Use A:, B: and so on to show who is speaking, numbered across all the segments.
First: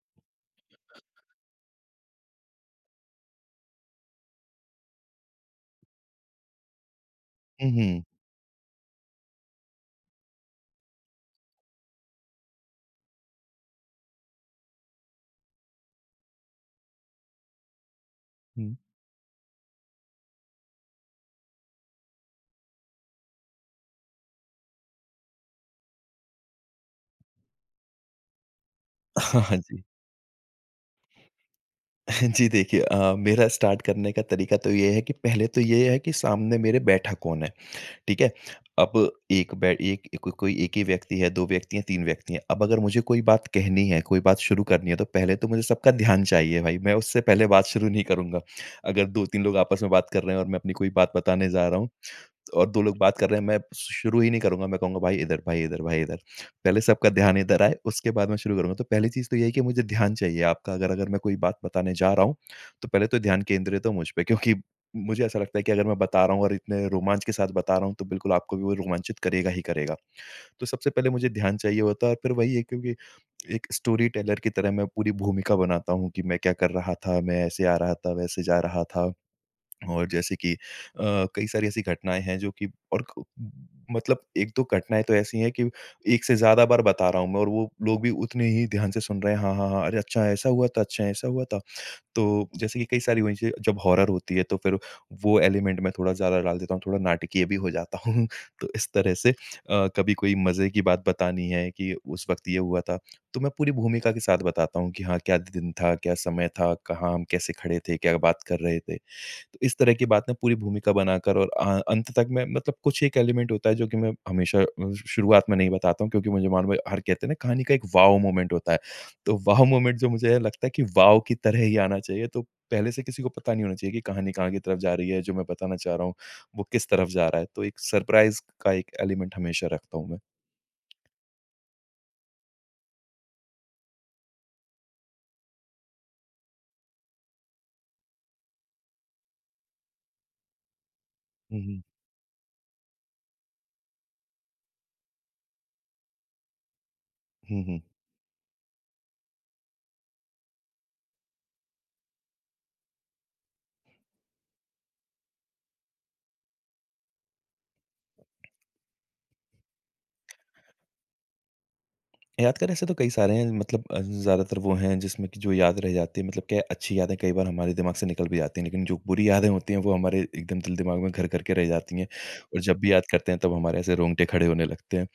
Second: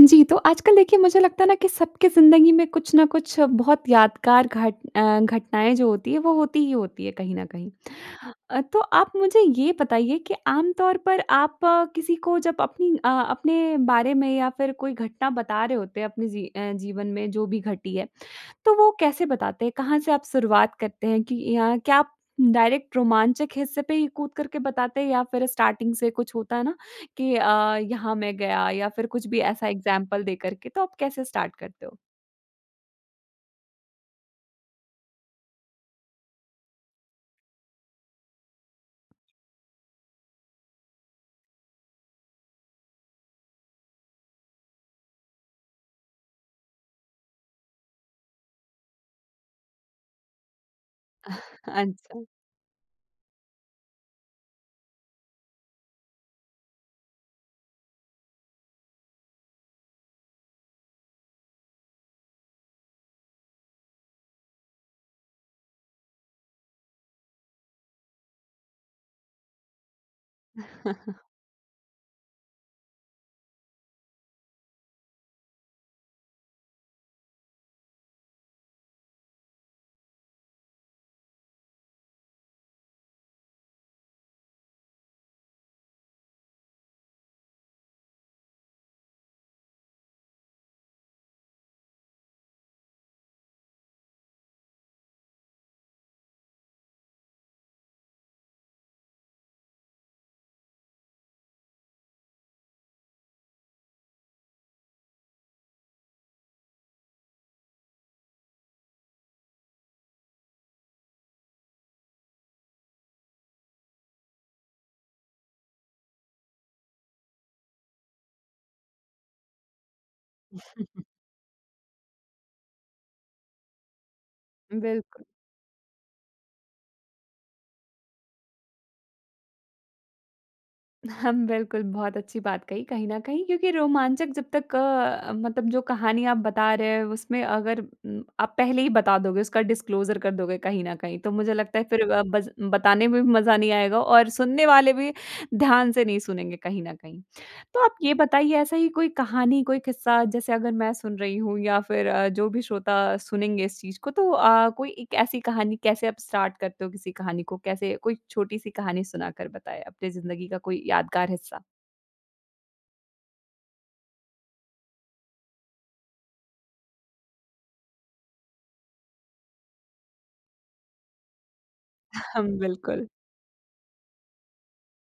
A: जी, तो आजकल देखिए मुझे लगता है ना कि सबकी ज़िंदगी में कुछ ना कुछ बहुत यादगार घट अ, घटनाएँ जो होती हैं वो होती ही होती है कहीं न कहीं।
B: हुँ, हुँ।
A: अ, तो आप मुझे ये बताइए कि आम तौर पर आप किसी को जब अपनी अ, अपने बारे में या फिर कोई घटना बता रहे होते अपने ज़ी अ, जीवन में जो भी घटी है। तो
B: हुँ।
A: वो कैसे बताते हैं? कहाँ से आप शुरुआत करते हैं, कि अ, या क्या आप डायरेक्ट रोमांचक हिस्से पर ही कूद करके बताते हैं या फिर स्टार्टिंग से कुछ होता है ना? कि अ, यहाँ मैं गया या फिर कुछ भी
B: हाँ, हाँ।
A: ऐसा
B: जी।
A: एग्जांपल दे कर के। तो आप कैसे स्टार्ट करते हो?
B: जी, देखिए अ, मेरा स्टार्ट करने का तरीका तो ये है कि, पहले तो ये है कि सामने मेरे बैठा कौन है। ठीक है? अब एक बै एक क कोई 1 ही व्यक्ति है, 2 व्यक्ति है, 3 व्यक्ति है। अब अगर मुझे कोई बात कहनी है, कोई बात शुरू करनी है तो पहले तो मुझे सबका ध्यान चाहिए भई, मैं उससे पहले बात शुरू नहीं करूँगा। अगर 2-3 लोग आपस में बात कर रहे हैं और मैं अपनी कोई बात बताने जा रहा हूँ, त
A: अच्छा।
B: और 2 लोग बात कर रहे हैं मैं शु शुरू ही नहीं करूँगा। मैं कहूँगा, "भाई इधर, भाई इधर, भाई इधर।" पहले सबका ध्यान इधर आए, उसके बाद मैं शुरू करूँगा। तो पहली चीज़ तो यही है कि मुझे ध्यान चाहिए आपका अगर, अगर मैं कोई बात बताने जा रहा हूँ, तो पहले तो ध्यान केंद्रित हो मुझ पे। क्योंकि मुझे ऐसा लगता है कि अगर मैं बता रहा हूँ और इतने रोमांच के साथ बता रहा हूँ, तो बिल्कुल आपको भी वो रोमांचित करेगा ही करेगा। तो सबसे पहले मुझे ध्यान चाहिए होता है और फिर वही है, क्योंकि एक स्टोरी टेलर की तरह मैं पूरी भूमिका बनाता हूँ, कि मैं क्या कर रहा था, मैं ऐसे आ रहा था, वैसे जा रहा था। और जैसे कि अ, कई सारी ऐसी घटनाएँ हैं जो कि और क मतलब 1-2 घटनाएँ तो ऐसी है कि 1 से ज़्यादा बार बता रहा हूँ मैं, और वो लोग भी उतने ही ध्यान से सुन रहे हैं। हाँ, हाँ, हाँ। अरे अच्छा। ऐसा हुआ था? अच्छा, ऐसा हुआ था? तो, जैसे कि कई सारी वही से जब हॉरर होती है, तो फिर वो एलिमेंट मैं थोड़ा ज़्यादा डाल देता हूँ, थोड़ा नाटकीय भी हो जाता हूँ। तो, इस तरह से अ, कभी कोई मज़े की बात बतानी है कि, उस वक़्त ये हुआ था। तो, मैं पूरी भूमिका के साथ बताता हूँ कि हाँ, क्या द दिन था? क्या समय था? कहाँ हम कैसे खड़े थे? क्या बात कर रहे थे? तो इस तरह की बात ना, पूरी भूमिका बनाकर और अ, अंत तक मैं मतलब कुछ एक एलिमेंट होता है जो कि मैं हमेशा अ, श शुरुआत में नहीं बताता हूँ, क्योंकि मुझे मालूम है हर कहते है ना कहानी का एक वाओ मोमेंट होता है। तो वाओ मोमेंट जो मुझे है लगता है कि वाओ की तरह ही आना चाहिए। तो, पहले से किसी को पता नहीं होना चाहिए कि कहानी कहाँ की तरफ़ जा रही है,
A: बिल्कुल।
B: जो मैं बताना चाह रहा हूँ। वो किस तरफ़ जा रहा है। तो एक सरप्राइज़ का एक एलिमेंट हमेशा रखता हूँ, मैं।
A: हाँ। बिल्कुल बहुत अच्छी बात कही, कहीं न कहीं क्योंकि रोमांचक जब तक अ, मतलब जो कहानी आप बता रहे हैं, उसमें अगर उम, आप पहले ही बता दोगे उसका डिस्क्लोज़र कर दोगे कहीं न कहीं, तो मुझे
B: हुँ,
A: लगता
B: हुँ।
A: है फिर अ, बज़ बताने में भी मज़ा नहीं आएगा और सुनने वाले भी, ध्यान से नहीं सुनेंगे कहीं न कहीं।
B: हुँ, हुँ।
A: तो आप ये बताइए ऐसा ही कोई कहानी, कोई किस्सा जैसे अगर मैं सुन रही हूँ या फिर अ, जो भी श्रोता सुनेंगे इस चीज़ को तो अ, कोई 1 ऐसी कहानी कैसे आप स्टार्ट करते हो किसी कहानी को? कैसे कोई छोटी-सी कहानी सुनाकर बताएँ अपने ज़िंदगी का कोई यादगार हिस्सा।
B: यादगार ऐसे तो कई सारे हैं। मतलब अ, ज़्यादातर वो हैं जिसमें कि जो याद रह जाती है मतलब क्या है अच्छी यादें कई बार हमारे दिमाग़ से निकल भी जातीं है लेकिन जो बुरी यादें होती हैं वो हमारे एकदम दिल-दिमाग़ में घर करके रह जाती हैं
A: हाँ,
B: और जब भी याद
A: बिल्कुल।
B: करते हैं तब हमारे ऐसे रोंगटे खड़े होने लगते हैं।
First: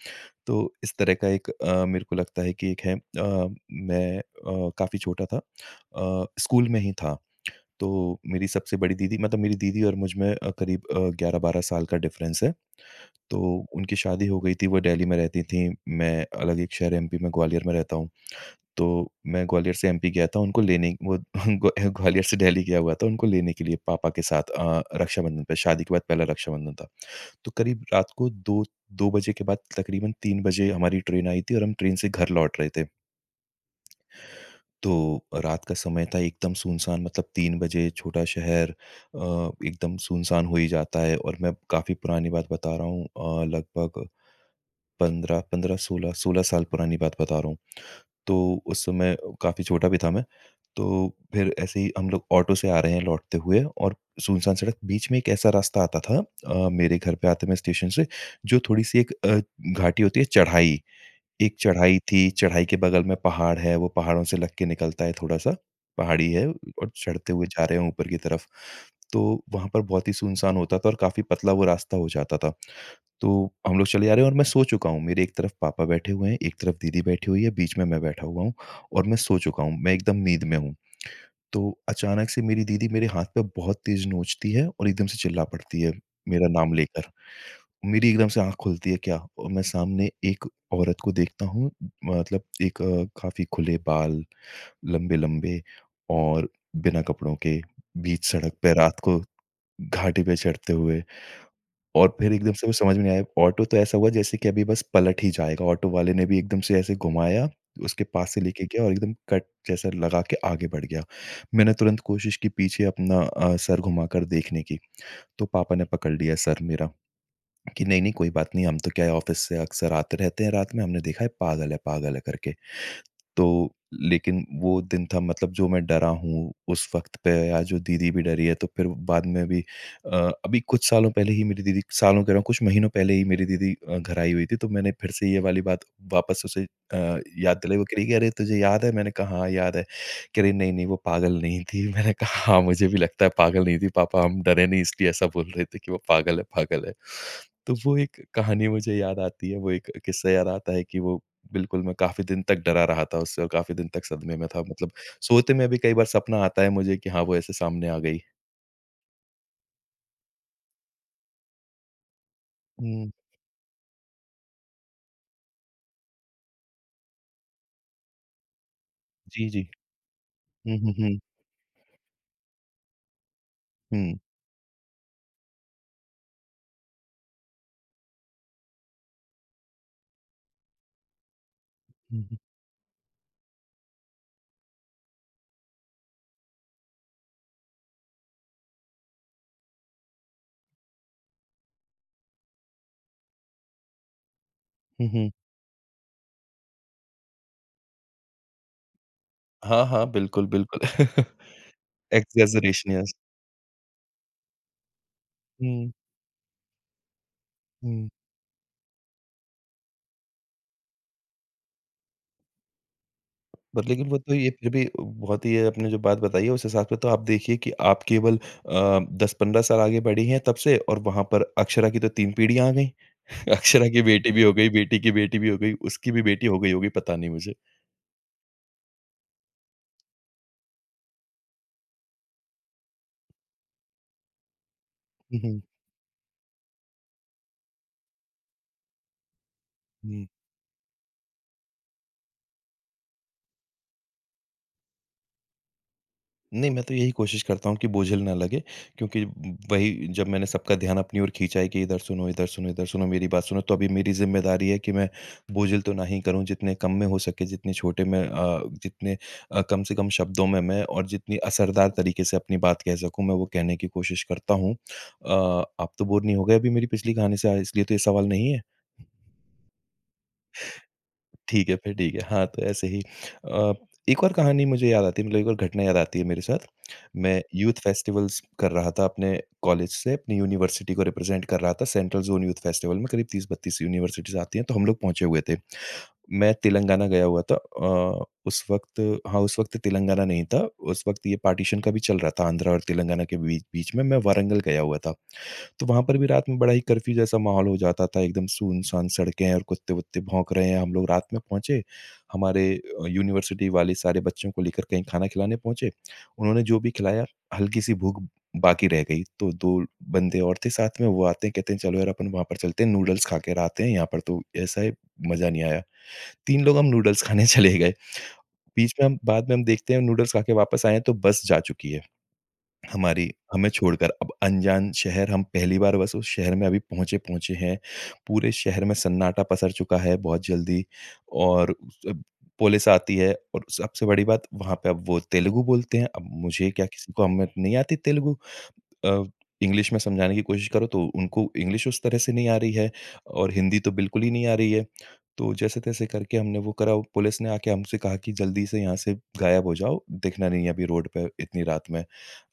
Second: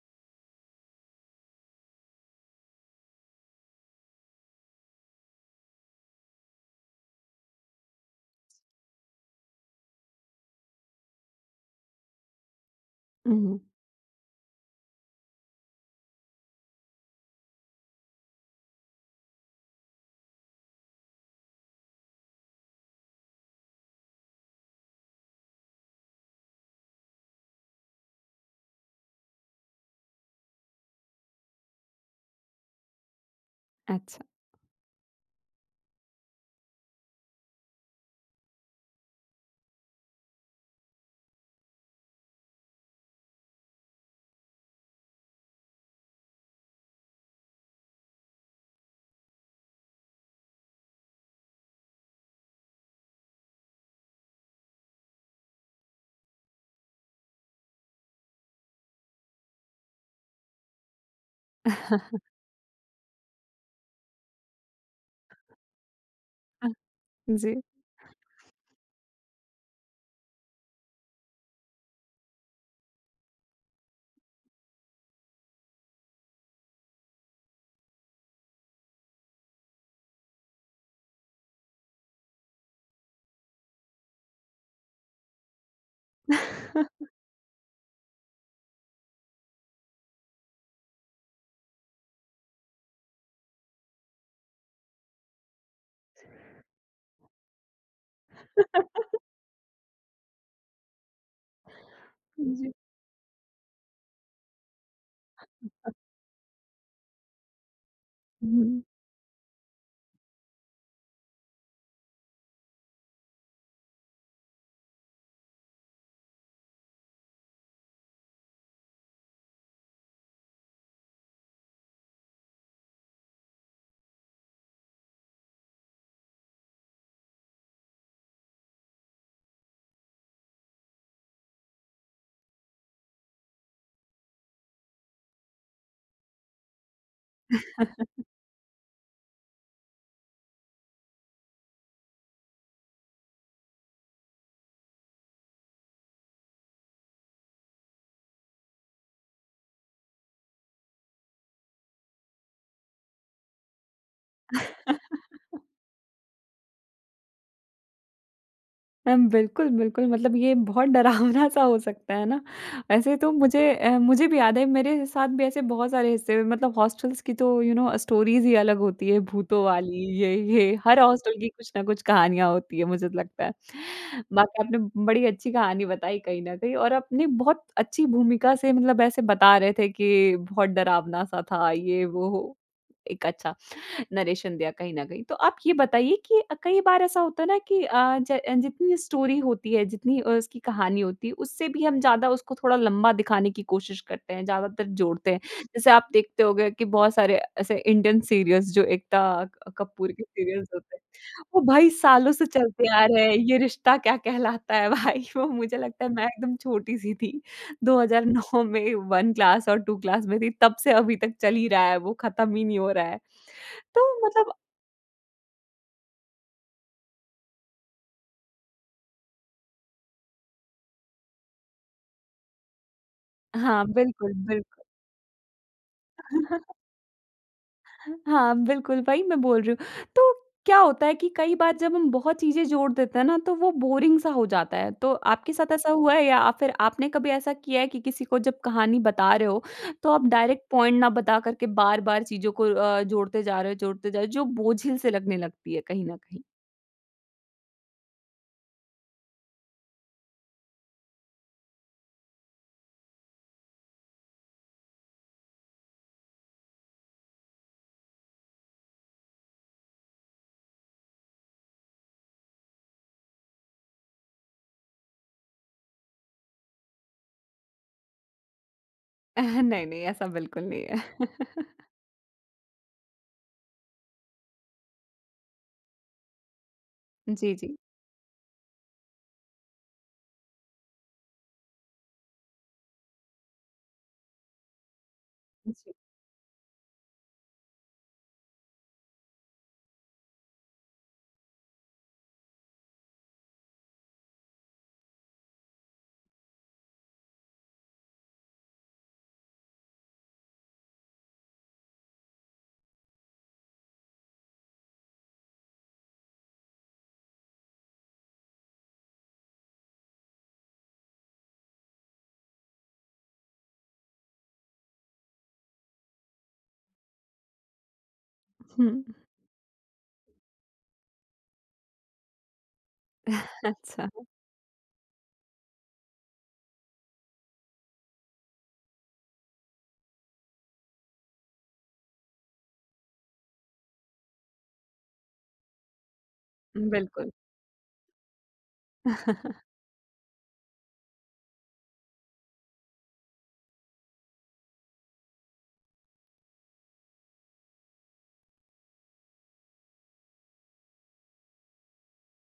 B: तो इस तरह का एक अ, मेरे को लगता है कि एक है। अ, मैं अ, काफ़ी छोटा था। अ, स्कूल में ही था। तो मेरी सबसे बड़ी दीदी मतलब मेरी दीदी और मुझमें अ, क़रीब अ, 11-12 साल का डिफ़रेंस है तो
A: उहुँ।
B: उनकी शादी हो गई थी। वो दिल्ली में रहतीं थीं। मैं अलग एक शहर एमपी में ग्वालियर में रहता हूँ। तो मैं ग्वालियर से एमपी गया था उनको लेने। वो ग्वा ग्वालियर से दिल्ली गया हुआ था उनको लेने के लिए पापा के साथ। अ अ, रक्षाबंधन पे शादी के बाद पहला रक्षाबंधन था। तो क़रीब रात को 2-2 बजे के बाद तक़रीबन 3 बजे हमारी ट्रेन आई थी और हम ट्रेन से घर लौट रहे थे।
A: अच्छा।
B: तो अ, रात का समय था एकदम सुनसान मतलब 3 बजे छोटा शहर अ, एकदम सुनसान हो ही जाता है और मैं काफ़ी पुरानी बात बता रहा हूँ। अ, लगभग 15-15 16-16 साल पुरानी बात बता रहा हूँ। तो उस समय ओ काफ़ी छोटा भी था मैं। तो फ़िर ऐसे ही हम लोग ऑटो से आ रहें हैं लौटते हुए और सुनसान सड़क, बीच में एक ऐसा रास्ता आता था। अ, मेरे घर पे आते में स्टेशन से जो थोड़ी-सी एक अ, घाटी होती है, चढ़ाई। एक चढ़ाई थी। चढ़ाई के बगल में पहाड़ है वो पहाड़ों से लग के निकलता है थोड़ा-सा। पहाड़ी है
A: आह।
B: और चढ़ते हुए
A: जी।
B: जा रहे हैं ऊपर की तरफ़। तो वहाँ पर बहुत ही सुनसान होता था और काफ़ी पतला वो रास्ता हो जाता था। तो हम लोग चले जा रहे हैं और मैं सो चुका हूँ। मेरे एक तरफ़ पापा बैठे हुए हैं, एक तरफ़ दीदी बैठी हुई है, बीच में मैं बैठा हुआ हूँ और मैं सो चुका हूँ, मैं एकदम नींद में हूँ। तो अचानक से मेरी दीदी मेरे हाथ पे बहुत तेज़ नोचती है और एकदम से चिल्ला पड़ती है, मेरा नाम लेकर। मेरी एकदम से आँख खुलती है क्या और मैं सामने एक औरत को देखता हूँ। मतलब एक अ, काफ़ी खुले बाल लंबे-लंबे और बिना कपड़ों के बीच सड़क पे रात को घाटी पे चढ़ते हुए। और फ़िर एकदम से
A: जी।
B: कुछ समझ में नहीं आया, ऑटो तो ऐसा हुआ जैसे कि अभी बस पलट ही जाएगा। ऑटो
A: [unintelligible]
B: वाले ने भी एकदम से ऐसे घुमाया उसके पास से
A: हुँ,
B: लेके गया
A: हुँ।
B: और एकदम कट जैसा लगा के आगे बढ़ गया। मैंने तुरंत कोशिश की पीछे अपना अ, सर घुमाकर देखने की। तो पापा ने पकड़ लिया सर मेरा कि नहीं-नहीं कोई बात नहीं। हम तो क्या है ऑफ़िस से अक्सर आते रहते हैं रात में। हमने देखा है पागल है पागल है करके। तो लेकिन वो दिन था, मतलब जो मैं डरा हूँ उस वक़्त पे या जो दीदी भी डरी है। तो फ़िर वो बाद में भी अ, अभी कुछ सालों पहले ही मेरी दीदी, सालों कह रहा हूँ कुछ महीनों पहले ही मेरी दीदी अ, घर आई हुई थी। तो मैंने फ़िर से ये वाली बात वापस उसे अ, याद दिलाई। वो कह रही कि, "अरे तुझे याद है?" मैंने कहा, "हाँ, याद है।" कह रही नहीं-नहीं वो पागल नहीं थी। मैंने कहा हाँ, मुझे भी लगता है पागल नहीं थी। पापा हम डरे नहीं इसलिए ऐसा बोल रहे थे की वो पागल है पागल है। तो वो एक कहानी मुझे याद आती है। वो एक क़िस्सा याद आता है कि वो बिल्कुल मैं काफ़ी दिन तक डरा रहा था उससे और काफ़ी दिन तक सदमे में था। मतलब सोते में भी कई बार सपना आता है मुझे कि हाँ, वो ऐसे सामने आ गई।
A: अम, बिल्कुल, बिल्कुल, मतलब ये बहुत डरावना-सा हो सकता है ना?
B: हुँ।
A: वैसे तो मुझे अ, मुझे भी याद है, मेरे साथ भी ऐसे बहुत सारे हिस्से मतलब हॉस्टल्स की तो यू नो स्टोरीज़ ही अलग होती हैं।
B: जी, जी।
A: भूतों वाली, ये ये,
B: हुँ, हुँ,
A: हर
B: हुँ।
A: हॉस्टल की कुछ ना कुछ कहानियाँ होती हैं, मुझे तो लगता है।
B: हुँ।
A: बाकी आपने बड़ी अच्छी कहानी बताई कहीं न कहीं और आपने बहुत अच्छी भूमिका से मतलब ऐसे बता रहे थे कि बहुत डरावना-सा था ये
B: हुँ,
A: वो
B: हुँ।
A: हो, एक अच्छा नैरेशन दिया कहीं न कहीं। तो आप ये बताइए कि अ, कई बार ऐसा होता है ना कि अ, ज जितनी स्टोरी होती है, जितनी अ, उसकी कहानी होती है, उससे भी हम ज़्यादा उसको थोड़ा लंबा दिखाने की कोशिश करते हैं, ज़्यादातर
B: हुँ,
A: जोड़ते
B: हुँ।
A: हैं। जैसे आप देखते होंगे कि बहुत सारे ऐसे इंडियन सीरियल्स जो एकता
B: हाँ, हाँ,
A: कपूर के
B: बिल्कुल,
A: सीरियल्स
B: बिल्कुल।
A: होते हैं, वो भाई सालों से चलते
B: एग्ज़ैजरेशन
A: आ
B: येस।
A: रहे हैं। ये रिश्ता क्या कहलाता है भाई, वो मुझे
B: हुँ।
A: लगता है, मैं एकदम छोटी-सी थी, दो
B: हुँ।
A: हज़ार नौ में 1 क्लास और 2 क्लास में थी, तब से अभी तक चल ही रहा है वो, ख़त्म ही नहीं हो रहा है।
B: पर
A: तो
B: लेकिन वो तो ये
A: मतलब
B: फिर भी बहुत ही, आपने जो बात बताई है, उस हिसाब से तो आप देखिए कि आप केवल अ, 10-15 साल आगे बढ़ी हैं तब से और वहाँ पर अक्षरा की तो 3 पीढ़ियाँ आ गईं।
A: हाँ,
B: अक्षरा की बेटी
A: बिल्कुल,
B: भी हो गई,
A: बिल्कुल।
B: बेटी की बेटी भी हो गई, उसकी भी बेटी हो गई होगी, पता नहीं मुझे।
A: हाँ, बिल्कुल, वही मैं बोल रही हूँ। तो क्या होता है कि कई बार जब हम बहुत चीज़ें जोड़ देते हैं ना, तो वो बोरिंग सा हो जाता है, तो
B: हुँ,
A: आपके
B: हुँ।
A: साथ ऐसा हुआ है या अ, फिर आपने कभी ऐसा किया है कि किसी को जब कहानी बता रहे हो, तो आप
B: हुँ।
A: डायरेक्ट पॉइंट ना बता करके बार-बार चीज़ों को अ, जोड़ते जा रहे हो, जोड़ते जा रहे हो, जो बोझिल से लगने लगती है कहीं न कहीं?
B: नहीं, मैं तो यही कोशिश करता हूँ कि बोझिल ना लगे, क्योंकि ब वही, जब मैंने सबका ध्यान अपनी ओर खींचा है कि इधर सुनो, इधर सुनो, इधर सुनो, मेरी बात सुनो, तो अभी मेरी ज़िम्मेदारी है कि मैं बोझिल तो ना ही करूँ। जितने कम में हो सके, जितने छोटे में अ, जितने अ, कम से कम शब्दों में मैं, और जितनी असरदार तरीके से अपनी बात कह सकूँ, मैं वो कहने की कोशिश करता हूँ। अ, आप तो बोर नहीं हो गए अभी मेरी पिछली कहानी से इसलिए तो ये सवाल नहीं है?
A: नहीं-नहीं, ऐसा बिल्कुल नहीं है।
B: ठीक है, फिर ठीक है। हाँ, तो ऐसे ही अ, एक और कहानी मुझे याद आती है मतलब एक और घटना याद आती है मेरे साथ। मैं
A: जी,
B: यूथ
A: जी।
B: फ़ेस्टिवल्स कर रहा था अपने कॉलेज से, अपनी यूनिवर्सिटी को रिप्रेज़ेंट कर रहा था। सेंट्रल ज़ोन यूथ फ़ेस्टिवल में करीब 30-32 यूनिवर्सिटीज़ आती हैं तो हम लोग पहुँचे हुए थे।
A: जी।
B: मैं तेलंगाना गया हुआ था। अ, उस वक़्त हाँ, उस वक़्त तेलंगाना नहीं था, उस वक़्त ये पार्टिशन का भी चल रहा था आंध्र और तेलंगाना के बीच बीच में, मैं वारंगल गया हुआ था। तो वहाँ पर भी रात में बड़ा ही कर्फ़्यू जैसा माहौल हो जाता था, एकदम सुनसान सड़कें हैं और कुत्ते-वुत्ते भौंक रहे हैं। हम लोग रात में पहुँचे। हमारे यूनिवर्सिटी वाले सारे बच्चों को लेकर कहीं खाना खिलाने पहुँचे। उन्होंने जो भी खिलाया, हल्की-सी भूख बाकी रह गई। तो 2 बंदे और थे साथ में। वो आते हैं, कहते हैं, "चलो यार, अपन वहाँ पर चलते हैं, नूडल्स खाकर आते हैं। यहाँ पर तो ऐसा है, मज़ा नहीं आया।" 3 लोग हम नूडल्स खाने चले गए।
A: हुँ,
B: बीच
A: हुँ।
B: में हम बाद में हम देखते हैं नूडल्स खा के वापस आए हैं तो बस जा चुकी है, हमारी हमें
A: अच्छा।
B: छोड़कर। अब अनजान शहर, हम पहली बार बस उस शहर में अभी पहुँचे पहुँचे हैं। पूरे शहर में सन्नाटा पसर चुका है बहुत जल्दी, और जब पुलिस आती है और सबसे बड़ी बात वहाँ पे अब वो तेलुगु बोलते हैं। अब मुझे क्या
A: उम,
B: किसी को
A: बिल्कुल।
B: हम नहीं आती तेलुगु। अब इंग्लिश में समझाने की कोशिश करो तो उनको इंग्लिश उस तरह से नहीं आ रही है और हिंदी तो बिल्कुल ही नहीं आ रही है। तो जैसे-तैसे करके हमने वो करा। पुलिस ने आके हमसे कहा कि, "जल्दी से यहाँ से गायब हो जाओ। दिखना नहीं है अभी रोड पर इतनी रात में।"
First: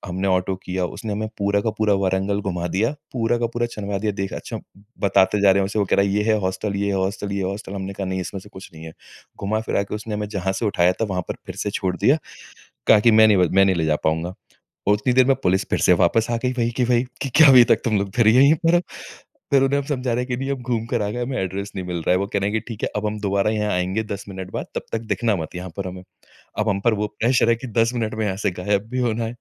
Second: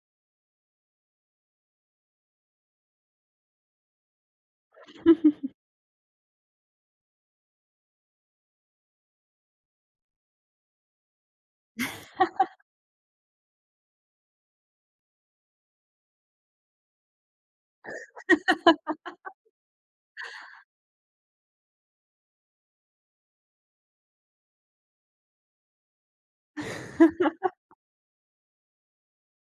B: हमने ऑटो किया। उसने हमें पूरा का पूरा वारंगल घुमा दिया। पूरा का पूरा छानवा दिया। देख अच्छा बताते जा रहे हैं उसे, वो कह रहा है, "ये है हॉस्टल, ये है हॉस्टल, ये है हॉस्टल?" हमने कहा, "नहीं इसमें से कुछ नहीं है।" घुमा-फिरा के उसने हमें जहाँ से उठाया था, वहाँ पर फिर से छोड़ दिया। कहा कि, "मैं नहीं व मैं नहीं ले जा पाऊँगा।" और उतनी देर में पुलिस फिर से वापस आ गई वही की वही कि "क्या अभी तक तुम लोग फिर यहीं पर हो?" फिर उन्हें हम समझा रहे हैं कि, "नहीं हम घूम कर आ गए, हमें एड्रेस नहीं मिल रहा है।" वो कह रहे हैं कि, "ठीक है, अब हम दोबारा यहाँ आएँगे 10 मिनट बाद, तब तक दिखना मत यहाँ पर हमें।" अब हम पर वो प्रेशर है कि 10 मिनट में यहाँ से गायब भी होना है।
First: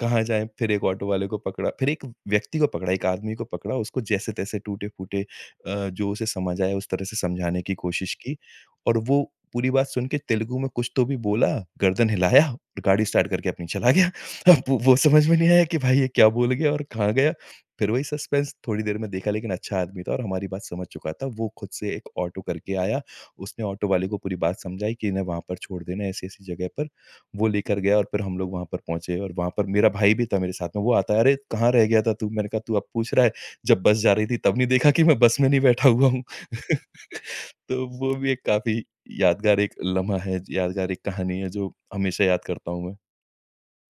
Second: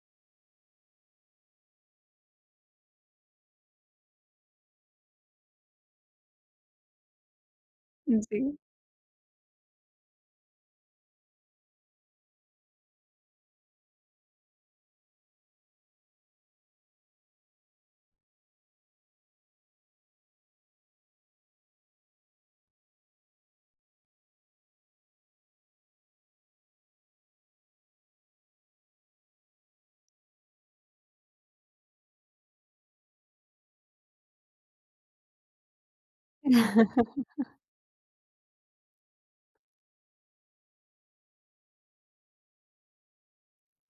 B: कहाँ जाएँ? फिर एक ऑटो वाले को पकड़ा फिर एक व्यक्ति को पकड़ा, एक आदमी को पकड़ा। उसको जैसे-तैसे टूटे-फूटे अ, जो उसे समझ आया उस तरह से समझाने की कोशिश
A: उम,
B: की,
A: जी।
B: और वो पूरी बात सुन के तेलुगु में कुछ तो भी बोला, गर्दन हिलाया और गाड़ी स्टार्ट करके अपनी चला गया। अब वो वो समझ में नहीं आया कि भाई ये क्या बोल गया और कहाँ गया, फिर वही सस्पेंस। थोड़ी देर में देखा लेकिन अच्छा आदमी था और हमारी बात समझ चुका था। वो खुद से एक ऑटो करके आया। उसने ऑटो वाले को पूरी बात समझाई कि इन्हें वहाँ पर छोड़ देना, ऐसी-ऐसी जगह पर। वो लेकर गया और फिर हम लोग वहाँ पर पहुँचे और वहाँ पर मेरा भाई भी था मेरे साथ में। वो आता है, "अरे, कहाँ रह गया था तू?" मैंने कहा, "तू अब पूछ रहा है? जब बस जा रही थी तब नहीं देखा कि मैं बस में नहीं बैठा हुआ हूँ?" तो वो भी एक काफ़ी यादगार एक लम्हा है, यादगार एक कहानी है जो हमेशा याद करता हूँ मैं।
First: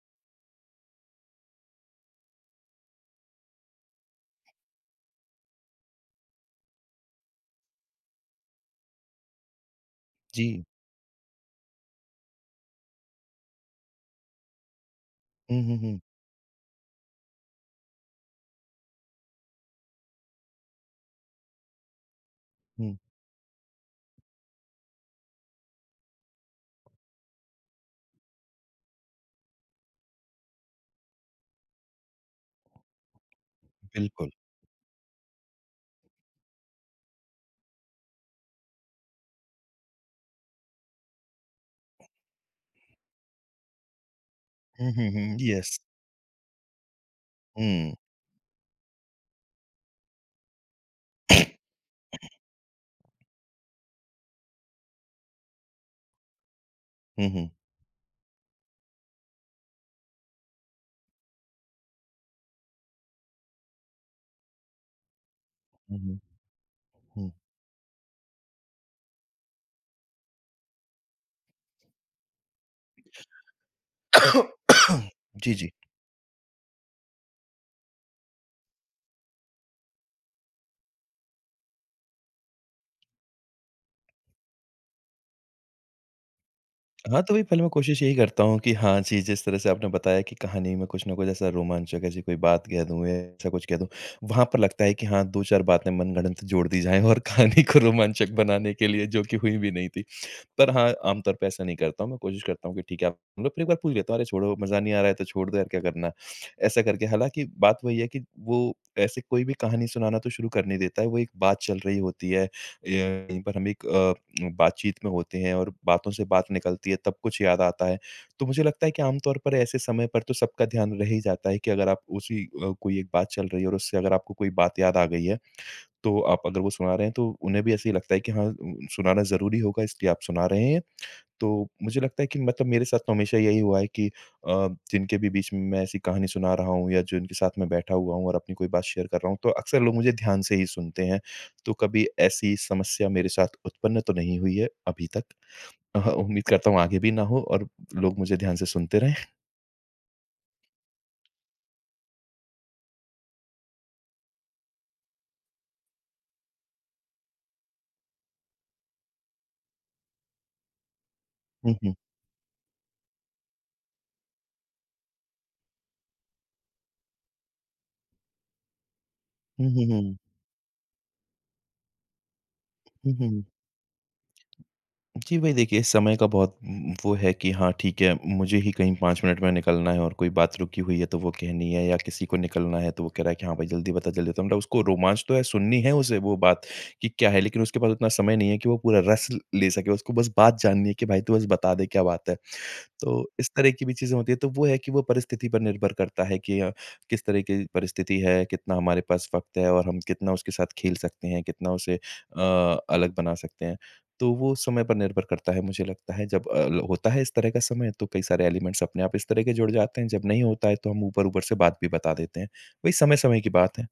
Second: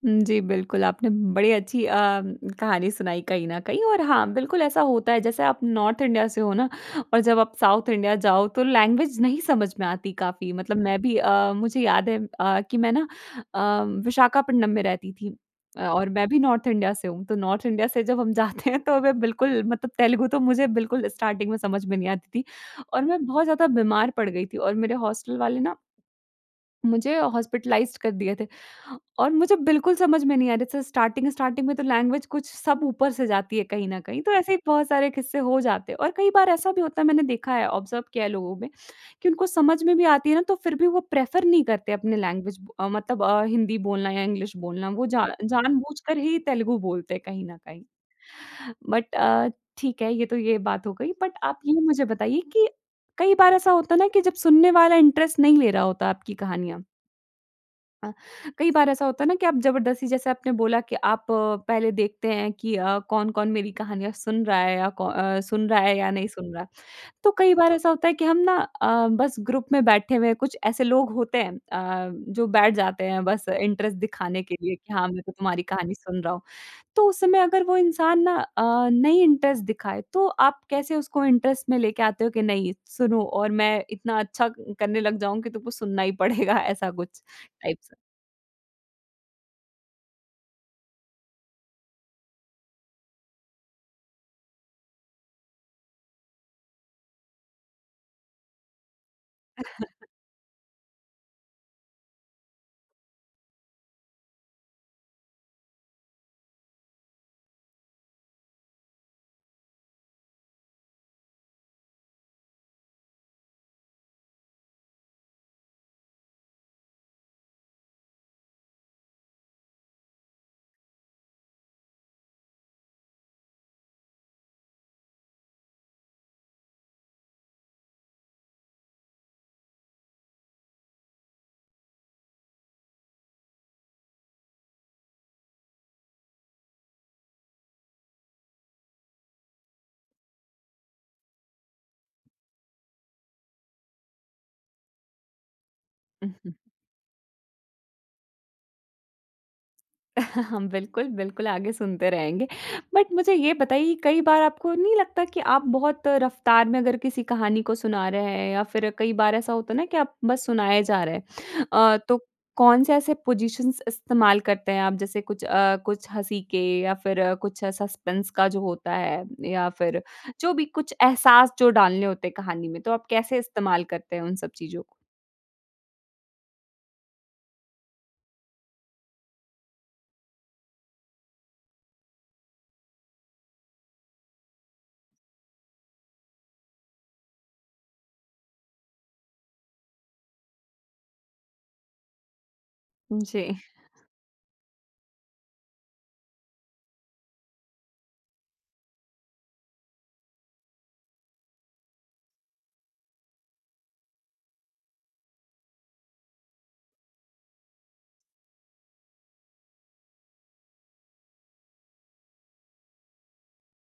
A: हुँ, जी। बिल्कुल आपने बड़ी अच्छी अ, कहानी सुनाई कहीं न कहीं और हाँ बिल्कुल ऐसा होता है। जैसे आप नॉर्थ इंडिया से हो ना और जब आप साउथ इंडिया जाओ तो लैंग्वेज़ नहीं समझ में आती काफ़ी
B: जी।
A: मतलब मैं भी अ, मुझे याद है अ, कि मैं ना अ, विशाखापट्टनम में रहती थी।
B: हुँ, हुँ,
A: अ,
B: हुँ।
A: और मैं भी नॉर्थ इंडिया से हूँ। तो नॉर्थ इंडिया से जब हम जाते हैं तो मैं बिल्कुल मतलब तेलुगु तो मुझे बिल्कुल स्टार्टिंग में समझ में नहीं आती थी।
B: हुँ।
A: और मैं बहुत ज़्यादा बीमार पड़ गई थी। और मेरे हॉस्टल वाले ना मुझे हॉस्पिटलाइज़्ड कर दिए थे। और मुझे बिल्कुल समझ में नहीं आ रही थी स्टार्टिंग-स्टार्टिंग में तो लैंग्वेज़ कुछ सब ऊपर से जाती है कहीं न कहीं
B: बिल्कुल।
A: तो ऐसे ही बहुत सारे किस्से हो जाते हैं। और कई बार ऐसा भी होता है मैंने देखा है ऑब्ज़र्व किया है लोगों में कि उनको समझ में भी आती है ना तो फ़िर भी वो प्रेफ़र नहीं करते अपनी लैंग्वेज मतलब अ, हिन्दी बोलना या इंग्लिश बोलना
B: हुँ,
A: वो
B: हुँ,
A: जान
B: हुँ। यस।
A: जान-बूझकर ही तेलुगु बोलते हैं कहीं न कहीं।
B: हुँ।
A: बट अ, ठीक है ये तो ये बात हो गई। बट आप ये मुझे बताइए कि, कई बार ऐसा होता है ना कि जब सुनने वाला इंटरेस्ट नहीं ले रहा होता आपकी कहानियाँ
B: हुँ, हुँ।
A: अ, कई बार ऐसा होता है ना कि आप जबरदस्ती जैसे आपने बोला कि आप पहले देखते हैं कि अ, कौन-कौन मेरी कहानियाँ सुन रहा है या कौ अ, सुन रहा है
B: हुँ,
A: या
B: हुँ।
A: नहीं सुन रहा है।
B: हुँ।
A: तो कई बार ऐसा होता है कि हम ना अ, बस ग्रुप में बैठे हुए हैं कुछ ऐसे लोग होते हैं। अ, जो बैठ जाते हैं बस इंटरेस्ट दिखाने के लिए कि हाँ, मैं
B: जी,
A: तुम्हारी
B: जी।
A: कहानी सुन रहा हूँ। तो उस समय अगर वो इंसान ना अ, नहीं इंटरेस्ट दिखाए तो आप कैसे उसको इंटरेस्ट में लेके आते हो कि नहीं सुनो और मैं इतना अच्छा क करने लग जाऊँ कि तुमको सुनना ही पड़ेगा ऐसा कुछ
B: हाँ, तो भई पहले मैं
A: टाइप्स।
B: कोशिश यही करता हूँ कि हाँ, जी जिस तरह से आपने बताया कि कहानी में कुछ ना कुछ ऐसा रोमांचक ऐसी कोई बात कह दूँ ए ऐसा कुछ कह दूँ। वहाँ पर लगता है कि हाँ 2-4 बातें मनगढ़ंत जोड़ दी जाए और कहानी को रोमांचक बनाने के लिए जो कि हुई भी नहीं थी। पर हाँ आम तौर पे ऐसा नहीं करता हूँ। मैं कोशिश करता हूँ कि ठीक है आप फ़िर एक बार पूछ लेता हूँ अरे छोड़ो मज़ा नहीं आ रहा है तो छोड़ दो यार क्या करना है। ऐसा करके हालाँकि बात वही है कि वो ऐसे कोई भी कहानी सुनाना तो शुरू कर नहीं देता है। वो एक बात चल रही होती है। यहीं पर हम एक अ, बातचीत में होते हैं और बातों से बात निकलती है तब कुछ याद आता है। तो मुझे लगता है कि आम तौर पर ऐसे समय पर तो सबका ध्यान रह ही जाता है कि अगर आप उसी अ, कोई एक बात चल रही है और उससे अगर आपको कोई बात याद आ गई है तो आप अगर वो सुना रहे हैं तो उन्हें भी ऐसे ही लगता है कि हाँ उम सुनाना ज़रूरी होगा इसलिए आप सुना रहे हैं। तो मुझे लगता है कि मतलब मेरे साथ तो हमेशा यही हुआ है कि अ, जिनके भी बीच मैं ऐसी कहानी सुना रहा हूँ या जो जिनके साथ मैं बैठा हुआ हूँ और अपनी कोई बात शेयर कर रहा हूँ तो अक्सर लोग मुझे ध्यान से ही सुनते हैं। तो कभी ऐसी समस्या मेरे साथ उत्पन्न तो नहीं हुई है अभी तक। अहा
A: उ,
B: उम्मीद
A: हुँ।
B: करता हूँ आगे भी ना हो और लोग मुझे ध्यान से सुनते रहें।
A: बिल्कुल, बिल्कुल आगे सुनते रहेंगे, बट मुझे ये बताइए कई बार आपको नहीं लगता कि आप बहुत रफ़्तार में अगर किसी कहानी को सुना रहे हैं, या फिर कई बार ऐसा होता है ना कि आप बस सुनाए जा रहे हैं
B: हुँ, हुँ।
A: अ, तो कौन से ऐसे पोज़िशन्स इस्तेमाल करते हैं आप? जैसे कुछ अ, कुछ हँसी के या फिर कुछ सस्पेंस का जो होता है
B: हुँ,
A: या
B: हुँ,
A: फिर
B: हुँ।
A: जो भी कुछ एहसास जो डालने होते हैं कहानी में, तो आप
B: हुँ, हुँ,
A: कैसे
B: हुँ।
A: इस्तेमाल करते हैं उन सब चीज़ों
B: जी भई देखिए समय का बहुत उम उम, वो है कि हाँ ठीक है, मुझे ही कहीं 5 मिनट में निकलना है और कोई बात रुकी हुई है तो वो कहनी है या किसी को निकलना है तो वो कह रहा है कि हाँ भाई जल्दी बता जल्दी। उसको रोमांच तो है सुननी है उसे वो बात, कि क्या है? लेकिन उसके पास उतना समय नहीं है कि वो पूरा रस ल ले सके, उसको बस बात जाननी है कि भई तू बस बता दे क्या बात है। तो इस
A: जी।
B: तरह की भी चीज़ें होती हैं। तो वो है कि वो परिस्थिति पर निर्भर करता है कि अ, किस तरह की परिस्थिति है? कितना हमारे पास वक़्त है? और हम कितना उसके साथ खेल सकते हैं? कितना उसे अ, अलग बना सकते हैं? तो वो समय पर निर्भर करता है मुझे लगता है। जब अ, ल होता है इस तरह का समय तो कई सारे एलिमेंट्स अपने आप इस तरह के जुड़ जाते हैं, जब नहीं होता है तो हम ऊपर-ऊपर से बात भी बता देते हैं। वही समय-समय की बात है।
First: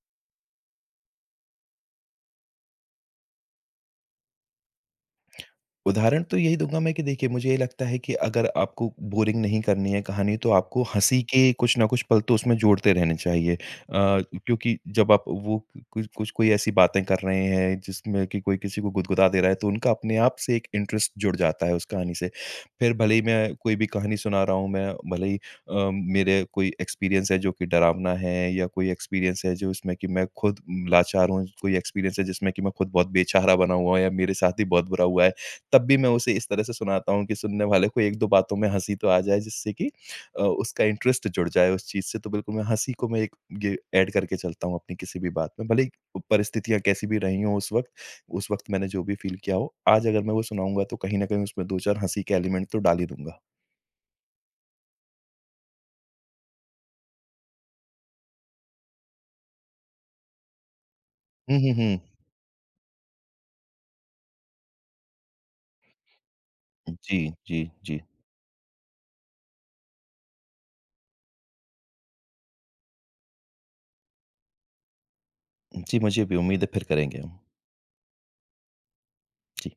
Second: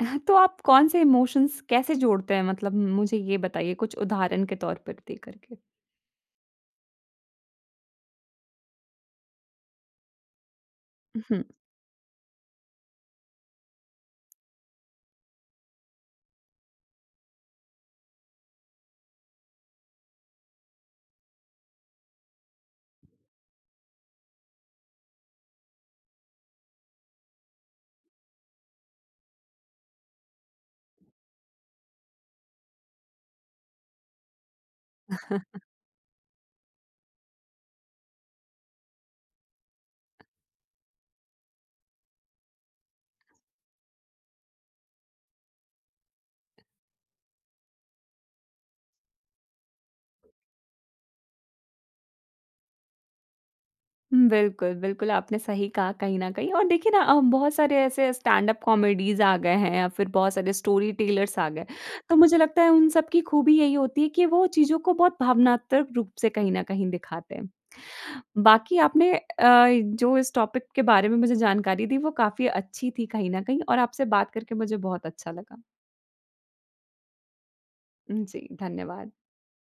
A: अ, ह तो आप कौन-से इमोशंस कैसे जोड़ते हैं? मतलब मुझे ये बताइए कुछ उदाहरण के तौर पर दे करके।
B: उदाहरण तो यही दूँगा मैं कि देखिए मुझे ये लगता है, कि अगर आपको बोरिंग नहीं करनी है कहानी, तो आपको हँसी
A: उहुँ।
B: के कुछ ना कुछ पल तो उसमें जोड़ते रहने चाहिए। अ अ, क्योंकि जब आप वो कु कुछ कुछ कोई ऐसी बातें कर रहे हैं जिसमें कि कोई किसी को गुदगुदा दे रहा है, तो उनका अपने आप से एक इंटरेस्ट जुड़ जाता है उस कहानी से। फिर भले ही मैं कोई भी कहानी सुना रहा हूँ, मैं भले ही अ, मेरे कोई एक्सपीरियंस है जो कि डरावना है या कोई एक्सपीरियंस है जो उसमें कि मैं खुद लाचार हूँ, स कोई एक्सपीरियंस है जिसमें कि मैं खुद बहुत बेचारा बना हुआ हूँ या मेरे साथ ही बहुत बुरा हुआ है। तब भी मैं उसे इस तरह से सुनाता हूँ कि सुनने वाले को 1-2 बातों में हँसी तो आ जाए जिससे कि अ, उसका इंटरेस्ट जुड़ जाए उस चीज़ से। तो बिल्कुल मैं हँसी को मैं एक ये ऐड करके चलता हूँ अपनी किसी भी बात में, भले ही परिस्थितियाँ कैसी भी रही हो उस वक़्त उस वक़्त मैंने जो भी फील किया हो, आज अगर मैं वो सुनाऊँगा, तो कहीं न कहीं उसमें 2-4 हँसी के एलिमेंट तो डाल ही दूँगा।
A: हुँ, बिल्कुल, बिल्कुल, आपने सही कहा कहीं न कहीं और देखिए ना अ, बहुत सारे ऐसे स्टैंडअप कॉमेडीज़ आ गए हैं या फिर बहुत सारे स्टोरीटेलर्स आ
B: हुँ,
A: गए,
B: हुँ, हुँ।
A: तो मुझे लगता है उन सबकी खूबी यही होती है कि वो चीज़ों को बहुत भावनात्मक रूप से कहीं न कहीं
B: जी,
A: दिखाते हैं।
B: जी, जी।
A: बाकी आपने अ, जो इस टॉपिक के बारे में मुझे जानकारी दी वो काफ़ी अच्छी थी कहीं न कहीं और आपसे बात करके मुझे बहुत अच्छा लगा।
B: जी, मुझे भी उम्मीद है फिर करेंगे हम।
A: हुँ, जी धन्यवाद।
B: जी।